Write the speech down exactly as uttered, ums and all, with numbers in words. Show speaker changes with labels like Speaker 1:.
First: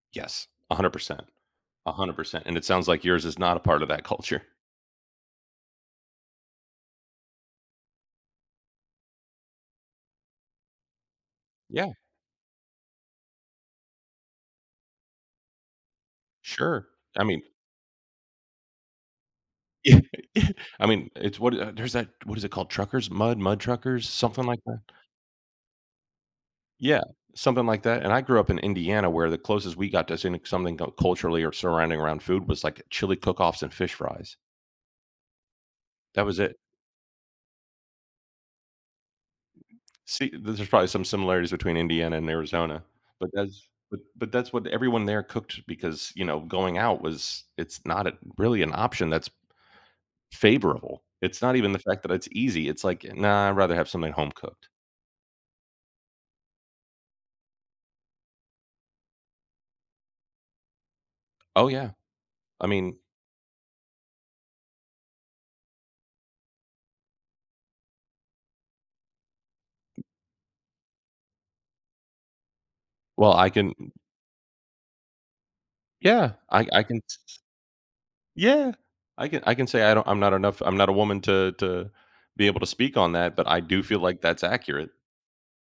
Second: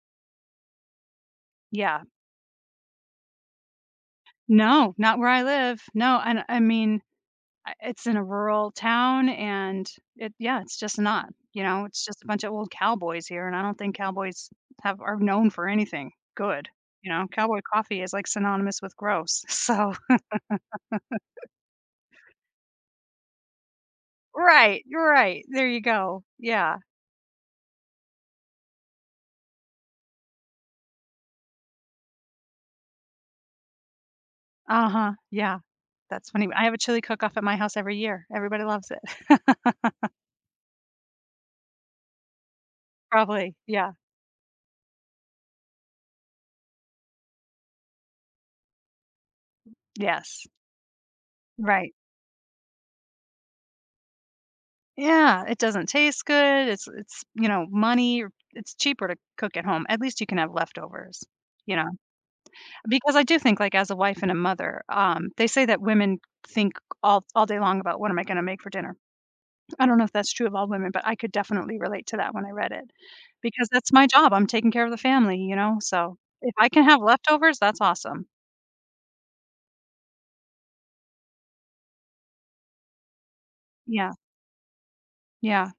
Speaker 1: Yes, a hundred percent, a
Speaker 2: Yeah.
Speaker 1: hundred percent, and it sounds, like, yours is not a part of that culture.
Speaker 2: No, not where I live. No, and I mean, uh, it's in a rural town, and it, yeah, it's, just, not, you know,
Speaker 1: Yeah.
Speaker 2: it's, just, a bunch of old cowboys here, and I don't think cowboys have, are known for anything good,
Speaker 1: Sure.
Speaker 2: you
Speaker 1: I
Speaker 2: know,
Speaker 1: mean
Speaker 2: cowboy coffee is, like, synonymous with gross, so
Speaker 1: I mean, it's what, uh, there's that, what is it called, truckers, mud mud truckers, something like that?
Speaker 2: Right, you're right. There you go, yeah.
Speaker 1: Yeah, something like that, and I grew up in Indiana where the closest we got to seeing something cu culturally or surrounding around food was, like, chili cook-offs and fish fries.
Speaker 2: Uh-huh, yeah,
Speaker 1: That
Speaker 2: that's
Speaker 1: was
Speaker 2: funny.
Speaker 1: it.
Speaker 2: I have a chili cook-off at my house every year. Everybody loves it.
Speaker 1: See, there's probably some similarities between Indiana and Arizona, but
Speaker 2: Probably,
Speaker 1: that's
Speaker 2: yeah.
Speaker 1: but but that's what everyone there cooked because, you know, going out was it's not a really an option that's
Speaker 2: Yes.
Speaker 1: favorable. It's not even the
Speaker 2: Right.
Speaker 1: fact that it's easy. It's like, "Nah, I'd rather have something home cooked."
Speaker 2: Yeah, it doesn't taste good. It's it's, you know, money, it's cheaper to cook at home, at least you can have leftovers,
Speaker 1: Oh
Speaker 2: you know,
Speaker 1: yeah. I mean
Speaker 2: because I do think, like, as a wife and a mother, um, they say that women think all all day long about what am I gonna make for dinner. I don't know if that's true of all women, but I could definitely relate to that when I read it
Speaker 1: Well, I
Speaker 2: because
Speaker 1: can
Speaker 2: that's my job. I'm taking care of the family, you know, so
Speaker 1: Yeah,
Speaker 2: if
Speaker 1: I
Speaker 2: I can
Speaker 1: I
Speaker 2: have
Speaker 1: can
Speaker 2: leftovers, that's awesome.
Speaker 1: Yeah, I can I can say I don't I'm not enough I'm not a woman to to be able to speak on that, but I do feel,
Speaker 2: Yeah.
Speaker 1: like, that's accurate.
Speaker 2: Yeah.